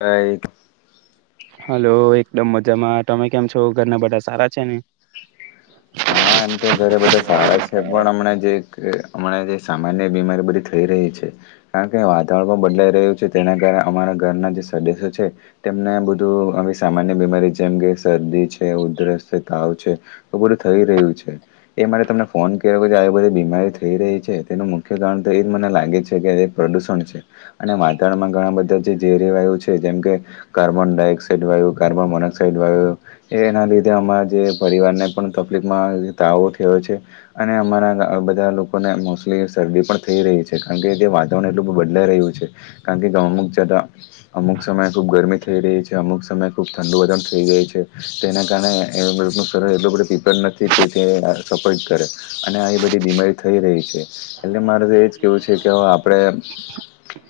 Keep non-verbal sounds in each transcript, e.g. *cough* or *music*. હાય hello એકદમ મજામાં તમે કેમ છો. ઘરના બધા સારા છે ને? હા એમ તો ઘરે બધા સારા છે પણ હમણાં જે હમણાં જે સામાન્ય બીમારી બધી થઈ રહી છે કારણ કે વાતાવરણ પણ બદલાઈ રહ્યું છે. તેના કારણે અમારાં ઘરના જે સદસ્યો છે. તેમને બધું સામાન્ય બીમારી જેમ કે શરદી છે ઉધરસ તાવ છે. થઈ રહ્યું છે. અરે તમને ફોન કર્યો આવી બધી બીમારી થઈ રહી છે. તેનું મુખ્ય કારણ તો એમ લાગે છે કે પ્રદુણ છે અને વાતાવરણમાં ઘણા બધા જે રેવાયુ છે જેમ કે કાર્બન ડાયોક્સાઇડ વાયુ કાર્બન મોનોક્સાઇડ વાયુ એના લીધે અમારા જે પરિવારને પણ તકલીફમાં તાવ થયો છે અ ને અમારા બધા લોકોને મોસ્ટલી શરદી પણ થઈ. રહી કારણ કે વાતાવરણ એટલું બધું બદલાઈ રહ્યું છે. કારણ કે અમુક જતા અમુક સમયે ખૂબ ગરમી થઈ રહી છે અમુક સમય ખૂબ ઠડી વધુ થઈ ગઈ છે તે એના કારણે શહેરમાં એટલું બધું નથી કે સપોટ કરે અને આ બધી બીમારી થઈ રહી છે એટલે મારે કેવું છે કે આપણે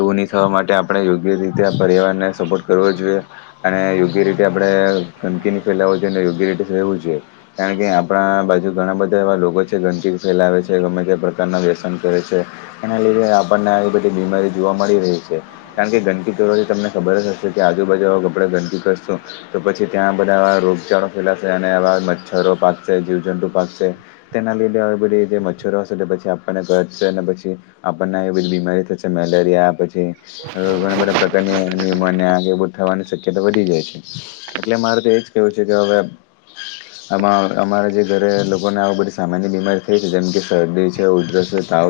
એવું નહી થવા માટે આપણે યોગ્ય રીતે પરિવારને સપોર્ટ કરવો જોઈએ અને યોગ્ય રીતે આપણે. ગંદકીની ફેલાવ જોઈ ને યોગ્ય રીતે સવું જોઈએ *unintelligible* કારણ કે આપણા બાજુ ઘણા બધા એવા લોકો છે ગંદકીથી ફેલાવે છે ગમે તે પ્રકારના વ્યસન કરે છે. એના લીધે આપણને આવી બધી બીમારી જોવા મળી રહી છે કારણ કે ગંદકી ચારે કોર થી તમને ખબર જ હશે. કે આજુબાજુ આપડે ગંદકી કરશું તો પછી ત્યાં બધા રોગચાળો ફેલાશે અને આવા મચ્છરો પાકશે જીવજંતુ પાકશે તેના લીધે બધી જે મચ્છરો હશે પછી આપણને કડશે પછી આપણને એ બધી બીમારી થશે મેલેરિયા પછી ઘણા બધા પ્રકારની ન્યુમોનિયા. થવાની શક્યતા વધી જાય છે. એટલે મારે તો એજ કેવું છે કે હવે આ અમારા જે ઘરે લોકોને આવ બધી સામાન્ય બીમારી થઈ છે જેમ કે શરદી છે ઉધરસ છે, તાવ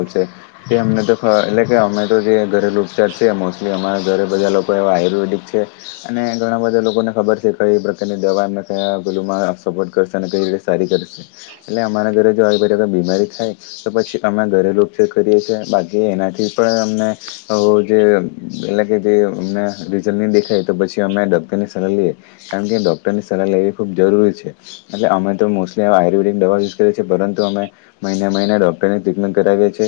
અમને તો એટલે કે અમે તો જે ઘરેલુ ઉપચાર છે, મોસ્ટલી અમારા ઘરે બધા લોકો એવા જ આયુર્વેદિક છે અને ઘણા બધા લોકોને ખબર છે, કઈ પ્રકારની દવા અમે કયા ગુલુમાં સપોર્ટ કરશે, કઈ રીતે સારી કરશે, એટલે અમારા ઘરે જો આવી બીમારી થાય તો પછી અમારા ઘરે છે, કરીએ છીએ બાકી એનાથી પણ અમને જે એટલે કે જે અ રિઝલ્ટ નહી દેખાય તો પછી, અમે ડોક્ટરની સલાહ લઈએ, કારણ કે ડોક્ટરની સલાહ લેવી ખૂબ જરૂરી છે. એટલે અમે તો મોસ્ટલી આયુર્વેદિક દવા યુઝ કરીએ, પરંતુ અમે મહિને મહિને ડોક્ટરની ટ્રીટમેન્ટ કરી છે,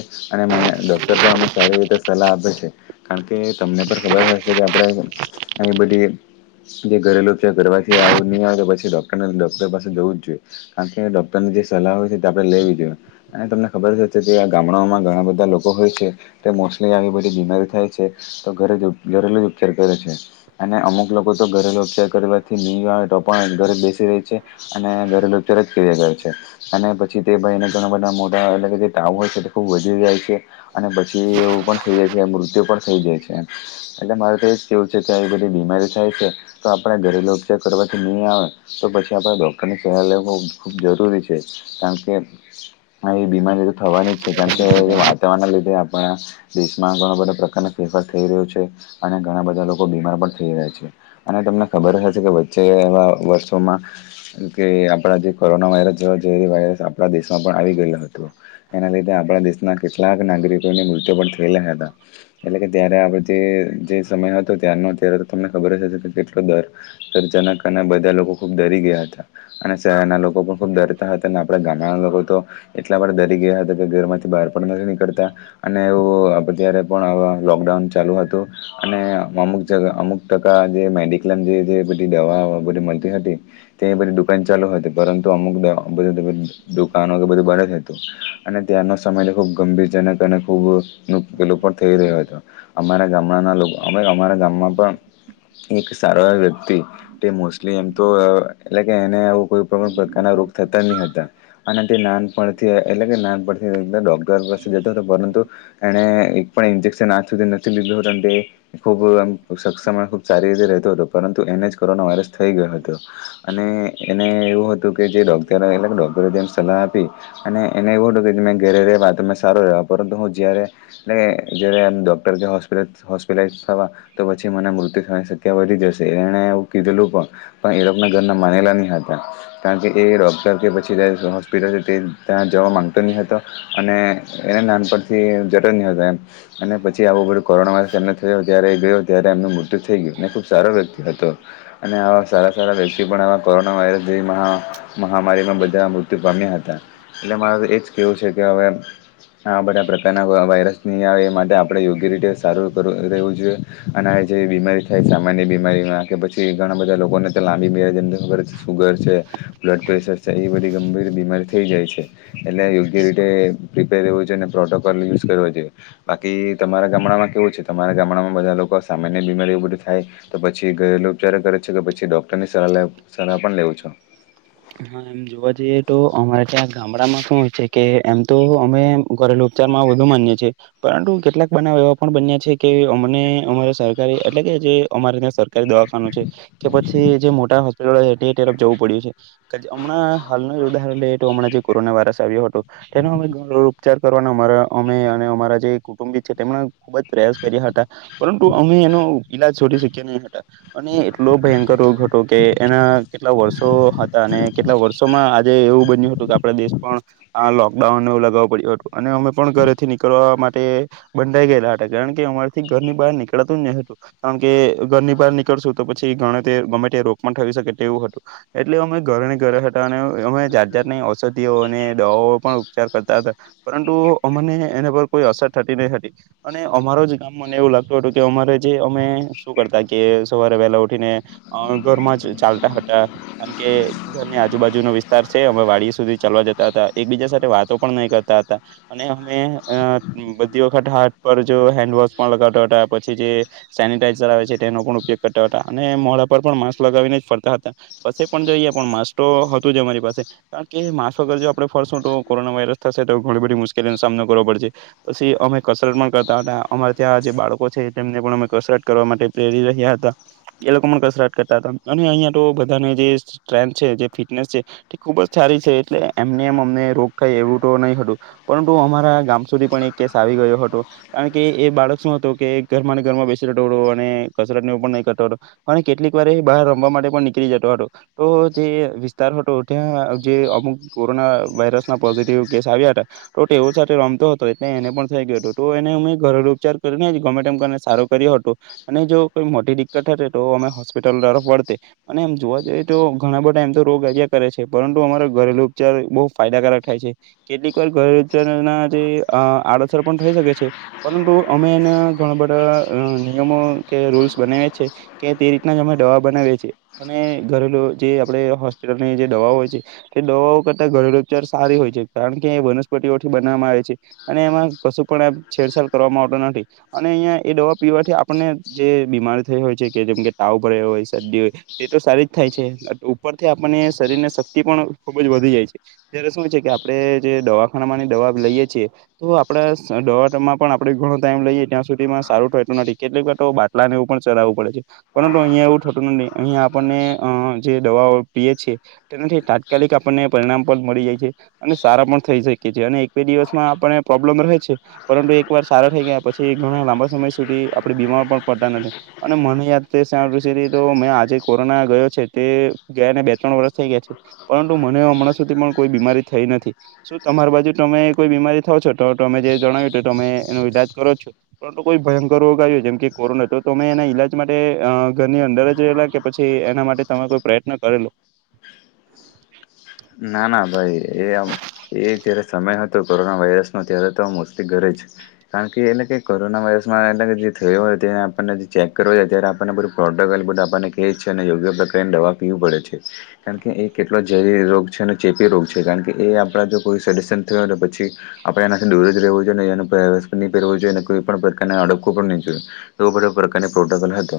ડોક્ટર પણ અમને સારી રીતે સલાહ આપે છે. કારણ કે તમને પણ ખબર હશે કે આપણે આવી બધી જે ઘરેલું છે. ઘરથી આવું નહીં આવે તો પછી ડોક્ટર ડોક્ટર પાસે જવું જ જોઈએ, કારણ કે ડોક્ટરની જે સલાહ હોય છે, તે આપણે લેવી જોઈએ અને તમને ખબર જ હશે કે ગામડાઓમાં ઘણા બધા લોકો હોય છે, તે મોસ્ટલી આવી બધી બીમારી થાય છે તો ઘરે ઘરેલું ઉપચાર કરે છે. ઉપચાર કરે છે અને અમુક લોકો તો ઘરેલુ ઉપચાર કરવાથી ન આવે તો પણ ઘરે બેસી રહી છે અને ઘરેલુ ઉપચાર જ કયરે જાય છે. અને પછી તે ભાઈને ઘણા બધા મોટા એટલે કે જે તાવ હોય છે તે ખૂબ વધી જાય છે અને પછી એવું પણ થઈ જાય છે, મૃત્યુ પણ થઈ જાય છે, એમ એટલે મારે તો એ જ કેવું છે કે આવી બધી બીમારી થાય છે તો આપણે ઘરેલુ ઉપચાર કરવાથી ની આવે તો પછી છી આપણે ડોક્ટરની સહાય લેવુ ખૂબ જરૂરી છે, કારણ કે આ એ બીમારી થવાની જ છે, કારણ કે વાતાવરણના લીધે પણ આ દેશમાં ઘણા બધા પ્રકારના ફેરફાર થઈ રહ્યો છે અને ઘણા બધા લોકો બીમાર પણ થઈ રહ્યા છે અને તમને ખબર હશે કે વચ્ચે એવા વર્ષોમાં કે આપડા જે કોરોના વાયરસ જેવા ઝેરી વાયરસ આપડા દેશમાં પણ આવી ગયેલો હતો એના લીધ ધે આપણા દેશના કેટલાક નાગરિકોની મૃત્યુ પણ થયેલા હતા એટલે કે ત્યારે આપણે જે જે સમય હતો ત્યારનો, ત્યારે તો તમને ખબર જ હશે કે કેટલો દર જનકના બધા લોકો ખુબ ડરી ગયા હતા અને શહેરના લોકો પણ ખુબ ડરતા હતા ને આપણે ગામડા લોકો તો એટલા બધા દરી ગયા હતા કે, ઘરમાંથી બહાર પણ નથી નીકળતા અને એવું આપણે તયારે પણ આવા લોકડાઉન ચાલુ હતું અને અમુક જગા અમુક ટકા જે મેડિક્લેમ જે જે બધી દવા બધી મલતી હતી. તે બધી દુકાન ચાલુ હતી પરંતુ અમુક દ દુકાનો બધું બન જ હતું અને ત્યારનો સમય ખૂબ ગંભીરજનક અને ખૂબ મુ પેલો પણ થઈ રહ્યો હતો, અમારા ગામડાના લોક અમે અમારા ગામમાં પણ એક સારો એવો વ્યક્તિ તે મોસ્ટલી એમ તો એટલે કે એને એવુ કોઈપણ પ્રકારના રોગ થતા ની હતા અને તે નાનપણથી એટલે કે નાનપણ ડોક્ટર પાસે જતો હતો, પરંતુ એણે એક પણ ઇન્જેક્શન આજ સુધી નથી લીધું હતું ને તે ખુબ એમ સક્ષમ ખુબ સારી રીતે રેહતો હતો, પરંતુ એને જ કોરોના વાયરસ થઈ ગયો હતો. અને એને એવું હતું કે જે ડોક્ટર એટલે કે ડોક્ટરે જેમ સલાહ આપી અને એને એવું હતું કે મેં ઘેરે રેવા તો મે સારો રેવા પરંતુ હુ જયારે ને જયારે એમ ડોક્ટર કે હોસ્પિટ હોસ્પિટ થવા તો પછી મને ને મૃત્યુ થવાની સક્યા વધી જશે, એણે એવું કીધેલું પણ પણ એ લોકને ડોક્ટરનુ માનેલા ની હતા, કારણ કે એ ડોક્ટર કે પછી તે દિવસે હોસ્પિટલ છે, તે ત્યાં જવા માંગતો ની હતો અને એને નાનપણથી જરૂરની હતો, એમ અને પછી આવું બધું કોરોના વાયરસ એમનો થયો ત્યારે ગયો. ત્યારે એમનું મૃત્યુ થઈ ગયું ને ખુબ સારો વ્યક્તિ હતો અને આવા સારા સારા વ્યક્તિ તિ પણ આવા કોરોના વાયરસ જેવી મહા મહામારીમાં બધા મૃત્યુ પામ્યા હતા, એટલે મારે તો એજ કેવું છે કે હવે આ બધા પ્રકારના વ વાયરસ ની આવે એ માટે આપણે યોગ્ય રીતે સારું કરવુ રહેવું જોઈએ અને જે બીમારી થાય સામાન્ય બીમારીમાં કે પછી ઘણા બધા લોકોને તો બે બે હજારની તો સુગર છે, બ્લડ પ્રેશર છે, એ બધી ગંભીર બીમારી થઈ જાય છે. એટલે યોગ્ય પ્રિપેર રહેવુ જોયન પ્રોટોકોલ યુઝ કરવો જોઈએ, બાકી તમારા ગામડામાં કેવું છે, તમારા ગામડામાં બધા લોકો સામાન્ય બીમારી એવું બધું થાય તો પછી ઘરેલુ ઉપચારો કરે છે કે પછી ડોક્ટરની સલા સલાહ પણ લેવ છો. હા, એમ જોવા જઈએ તો અમારે ત્યાં ગામડામાં શું હોય છે કે એમ તો અમે ઘરેલું ઉપચારમાં વધુ માન્ય છે પરંતુ કેટલાક બનાવ એવા પણ બન્યા છે કે અમને અમારે સરકારે એટલે કે જે અમારે ત્યાં સરકારી દવાખાનું છે કે પછી જે મોટા હોસ્પિટલો છે તે તરફ જવું પડ્યું છે. હમણાં હાલના જ ઉદાહરણ લઈએ તો હમણાં જે કોરોના વાયરસ આવ્યો હતો તેનો અમે ઘણું ઉપચાર કરવાના અમારા અમે અને અમારા જે કુટુંબી છે તેમણે ખુબ જ પ્રયાસ કર્યા હતા પરંતુ અમે એનો ઈલાજ શોધી શક્યા નય હતા. અને એટલો ભયંકર રોગ હતો કે એના કેટલા વર્ષો *unintelligible* અને કેટલાક વર્ષોમાં આજે એવું બન્યું હતું કે આપડે દેશ પણ આ લોકડાઉન એવું લગાવ પડ્યું હતું. અને અમે પણ ઘરેથી નીકળવા મા ટે બંધાઈ ગયેલા હતા કારણ કે અમારેથી ઘરની બાર નીકાળતું જ ની હતું કારણ કે ઘરની બહાર નીકળ વા કરશુ તો પછી ગણે તે ગમે તે રોગ પણ થઈ શકે તેવું હતું એટલે અમે ઘરને ઘરે હતા અને અમે જાત જાતની ઔષધિઓ ને દવાઓ પણ ઉપચાર કરતા હતા પરંતુ અમને એના પર કોઈ અસર થતી નય હતી અને અમારો જ કામ મને એવું લાગતું હતું કે અમારે જે અમે શું કરતા કે સવારે વહેલા ઉઠીને અ અ ઘરમા ચાલતા હતા કેમ કે ઘરની આજુબાજુનો વિસ્તાર છે અમે વાડી સુધી ચાલવા જતા હતા એકબીજા સાથે વાતો પણ નય કરતા હતા અને ને અમે અ બધી વખત હાથ પર જો હેન્ડ વોશ પણ લગાતા હતા પછી જે સેનીટા ઈઝર આવે છે તેનો પણ ઉપયોગ કરતા હતા અને મોડા પર પણ માસ્ક લગાવીને જ ફરતા હતા પછી પણ જોઈએ પણ માસ તો હતું જ અમારી પાસે કારણ કે માસ વગર જો આપણે ફરશું તો કોરોના વાયરસ થશે તો ઘણી બધી મુશ કેલીનો સામનો કરવો પડે છે પસી અમે કસરત પણ કરતા હતા અમારે ત્યાં જે બાળકો છે તેમને પણ અમે કસરત કરવા માટે પ્રેરી રહ્યા હતા એ લોકો પણ કસરત કરતા હતા અને અહિયાં તો બધાને જે સ્ટ્રેન્થ છે જે ફિટનેસ છે તે ખુબ જ સારી છે એટલે એમને એમ અમને રોગ થાય એવું તો નય હતું. પરંતુ અમારા ગામ સુધી પણ એક કેસ આવી ગયો હતો કારણ કે એ બાળક શું હતો કે ઘરમાંને ઘરમાં બેસી રેતો અને કસરત નેવું પણ નય કરતો હતો અને કેટલીક વારએ બહાર રમવા માટે પણ નીકળી જતો હતો. તો જે વિસ્તાર હતો ત્યાં જે અમુક કોરોના વાયરસના પોઝિટિવ કેસ આવ્યા હતા. તો ટેવો સાથે રમતો હતો એટલે એને પણ થઈ ગયો હતો તો એને અમે ઘરેલુ ઉપચાર કરીને જ ગમે તેમ કરને સારો કર્યો હતો અને જો કોઈ મોટી દિકકત હતે તો અમે હોસ્પિટલ તરફ વળતે અને એમ જોવા જઈએ તો ઘણા બધા એમ તો રોગ આવ્યા કરે છે પરંતુ અમારો ઘરેલુ ઉપચાર બોવ ફાયદાકારક થાય છે કેટલીક વાર ઘરેલુ ઉપચાર ના જે અ આડઅસર પણ થઈ શકે છે પરંતુ અમે એના ઘણા બધા અ નિયમો કે રુલ્સ બનાવે છે કે તે રીતના જ અમે દવા બનાવીએ છીએ અને ઘરેલુ જે આપડે હોસ્પિટલની જે દવાઓ હોય છે તે દવાઓ કરતા ઘરેલુ ઉપચાર સારી હોય છે કારણ કે એ વનસ્પતિઓથી બનાવામાં આવે છે અને એમાં કશું પણ એમ છેડછાડ કરવામાં આવતો નથી અને અંયા એ દવા પીવાથી આપણને જે બીમારી થઈ હોય છે કે જેમ કે તાવ ભર્યો હોય શરદી હોય તે તો સારી થાય છે ઉપરથી આપણને શરીરને શક્તિ પણ ખુબ જ વધી જાય છે જ્યારે શું છે કે આપણે જે જે દવાખાના માની દવા લઈએ છીએ તો આપડે દવામાં પણ આપડે ઘણો ટાઈમ લઈએ ત્યાં સુધીમાં સારું થતું નથી કેટલીક વાર તો બાટલાને એવું પણ ચડાવવું પડે છે પરંતુ અહિયા એવું થતું નથી અહિયા આપણને અ જે દવાઓ પીએ છે તેનાથી તાત્કાલિક આપણને પરિણામ પણ મળી જાય છે અને સારા પણ થઈ શકીએ છે અને એક બે દિવસમાં આપણે પ્રોબ્લેમ રહે છે પરંતુ એક વાર સારા થઈ ગયા પછી ઘણા લાંબા સમ ય સુધી આપડે બીમાર પણ પડતા નથી અને મને યાદ તો *unintelligible* તો મેં આજે કોરોના ગયો છે તે ગયાને બે ત્રણ વર્ષ થઈ ગયા છે પરંતુ મને હમણાં સુધી પણ કોઈ બીમારી થઈ નથી. શુ તમાર બાજુ તમે કોઈ બીમારી થવ છો તો તમે જે જણાવ્યું તો તમે એનો ઈલાજ કરો છો પરંતુ કોઈ ભયંકર રોગ આયવો જેમ કે કોરોના તો તમે એના ઈલાજ માટે અ ઘરની અંદર જ રહેલા કે પછી એના માટે તમે કોઈ પ્રયત્ન કરેલો ના ના ભાઈ એ આમ એ જ્યારે સમય હતો કોરોના વાયરસનો ત્યારે તો મોસ્ટલી ઘરે જ કારણ કે એટલે કે કોરોના વાયરસમાં એટલે કે જે થયો હોય તેને આપને જે ચેક કરાવયે ત્યારે આપણને બધુ પ્રોટેબલ બધા આપણને કેય છે ને યોગ્ય પ્રકારની દવા પીવું પડે છે કારણ કે એ કેટલો ઝેરી રોગ છે અને ચેપી રોગ છે કારણ કે એ આપણા જો કોઈ *unintelligible* થયુ હોય તો પછી આપણે એનાથી દૂર જ રહેવું જોઈ ને એનું પેરવેશ પણની પહેરવો જોઈએ અને કોઈ પણ પ્રકારના અડકવુ પણની જોયએ એવો બધો પ્રકારની પ્રોટોકોલ હતો.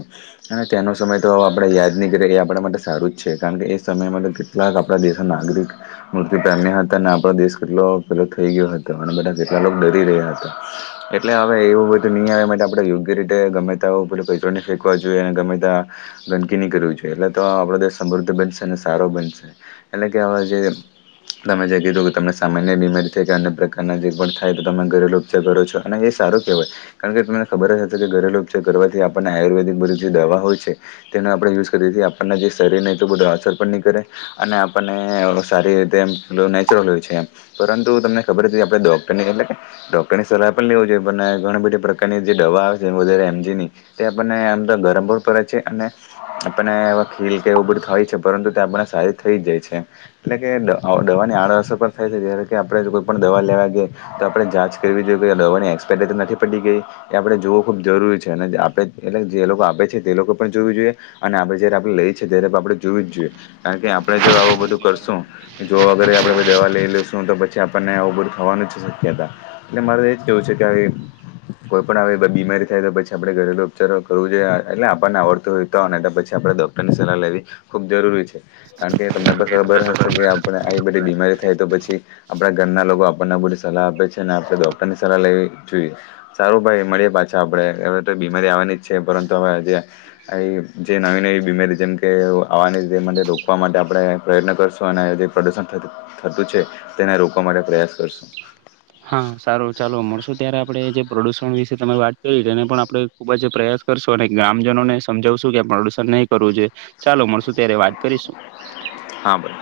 અને તેનો સમય તો આપણેે યાદની કરીએ કે આપણા માટે સારું જ છે કારણ કે એ સમયમાં તો કેટલાક આપડા દેશના નાગરિક મૃત્યુ પામ્યા હતા અને આપણો દેશ કેટલો પેલો થઈ ગયો હતો અને બધા કેટલા લોક ડરી રહ્યા હતા એટલે હવે એવું બધું ની અવે આમાં તો આપણે યોગ્ય રીતે ગમે તેવુ પેલુ કચરોની ફેંકવા જોઈએ. તેને ગમે તા ગંદકીની કરવી જોઈએ એટલે તો આપણો દેશ સમૃદ્ધ બનશે અને સારો બનશે એટલે કે અવે જે જે તમે જે કીધું કે તમને સામાન્ય બીમારી થાય કે અન્ય પ્રકારના જે પણ થાય તો તમે ઘરેલુ ઉપચાર કરો છો અને એ સારો કહેવાય કારણ કે તમને ખબર જ હતી કે ઘરેલુ ઉપચાર કરવાથી આપણને આયુર્વેદિક બધી જે દવા હોય છે. તેનો આપણે યુઝ કરીએ છે આપણને જે શરીર નહીં તો બધુ અસર પણની કરે અને આપ આપને સારી રીતે એમ પેલુ નેચરલ હોય છે એમ પરંતુ તમને ખબર હતી આપણે ડોક્ટરની એટલે કે ડોક્ટરની સલાહ પણ લેવી જોઈએ પણને ઘણી બધી પ્રકારની જે દવા આવે છે વધારે એમજીની તે આપણને એમ ત ગરમ પણ પડે છે અને આપણને આવા ખીલ કે એવું બધું થય છે પરંતુ તા આપણને સારી થઈ જાય છે. એટલે કે દઅ દવાની આડઅસર પણ થાય છે જયારેે કે આપણેે કોઈપણ દવા લેવા ગઈએ તો આપણે જાત કરી જોયું કે દવાની એક્સપાયર ડેટ તો નથી પતી ગઈ એ આપણે જોવુ ખૂબ જરૂરી છે અને જે આપણે એટલે જે લોકો આપે છે તે લોકો પણ જોવુ જોઈએ અને આપડે જયારે આપડે લઈએ ત્યારે આપડે જોવુ જ જોઈએ કારણ કે આપણેે જો આવુ કરશું જોવા અગર આપણે દવા લઈ લઉશું તો પછી આપણને આવું બધું થવાનું જ શક્યતા. એટલે મારે તો એ જ કહેવું છે કે *unintelligible* કોઈ પણ આવી બડી બીમારી થાય તો પછી આપડે ઘરેલુ ઉપચારો કરવું જોઈએ એટલે આપણને આવડતું હોય તો પછી આપણે ડોક્ટરની સલાહ લેવી ખૂબ જરૂરી છે. કારણ કે તમને ખબર હશે કે આપને આવી બધી બીમારી થાય તો પછી આપણા ઘરના લોકો આપણને બધી સલાહ આપે છેને આપણે ડોક્ટર ની સલાહ લેવી જોઈએ. સારું ભાઈ મળીએ પાછા આપડે. *unintelligible* મારી આવાની જ છે, પરંતુ હવે જે આવી જે નવી નવી બીમારી જેમ કે આવવાની તે માટે ડૉક્ *unintelligible* માટે આપડે પ્રયત્ન કરશુ અને જે પ્રદૂષણ થતું છે તેને રોકવા માટે પ્રયાસ કરશું. હા સારો ચાલો મળશો ત્યારે આપણેે જે પ્રદુષણ વિશે તમે વાત કરી એને પણ આપણેે ખુબ જ પ્રયાસ કરશું અને ગ્રામજનોને સમજાવશું કે પ્રદુષણ નહી કરવું. જોઈએ ચાલ મળશું ત્યારે વાત કરીશું. હા બોલો.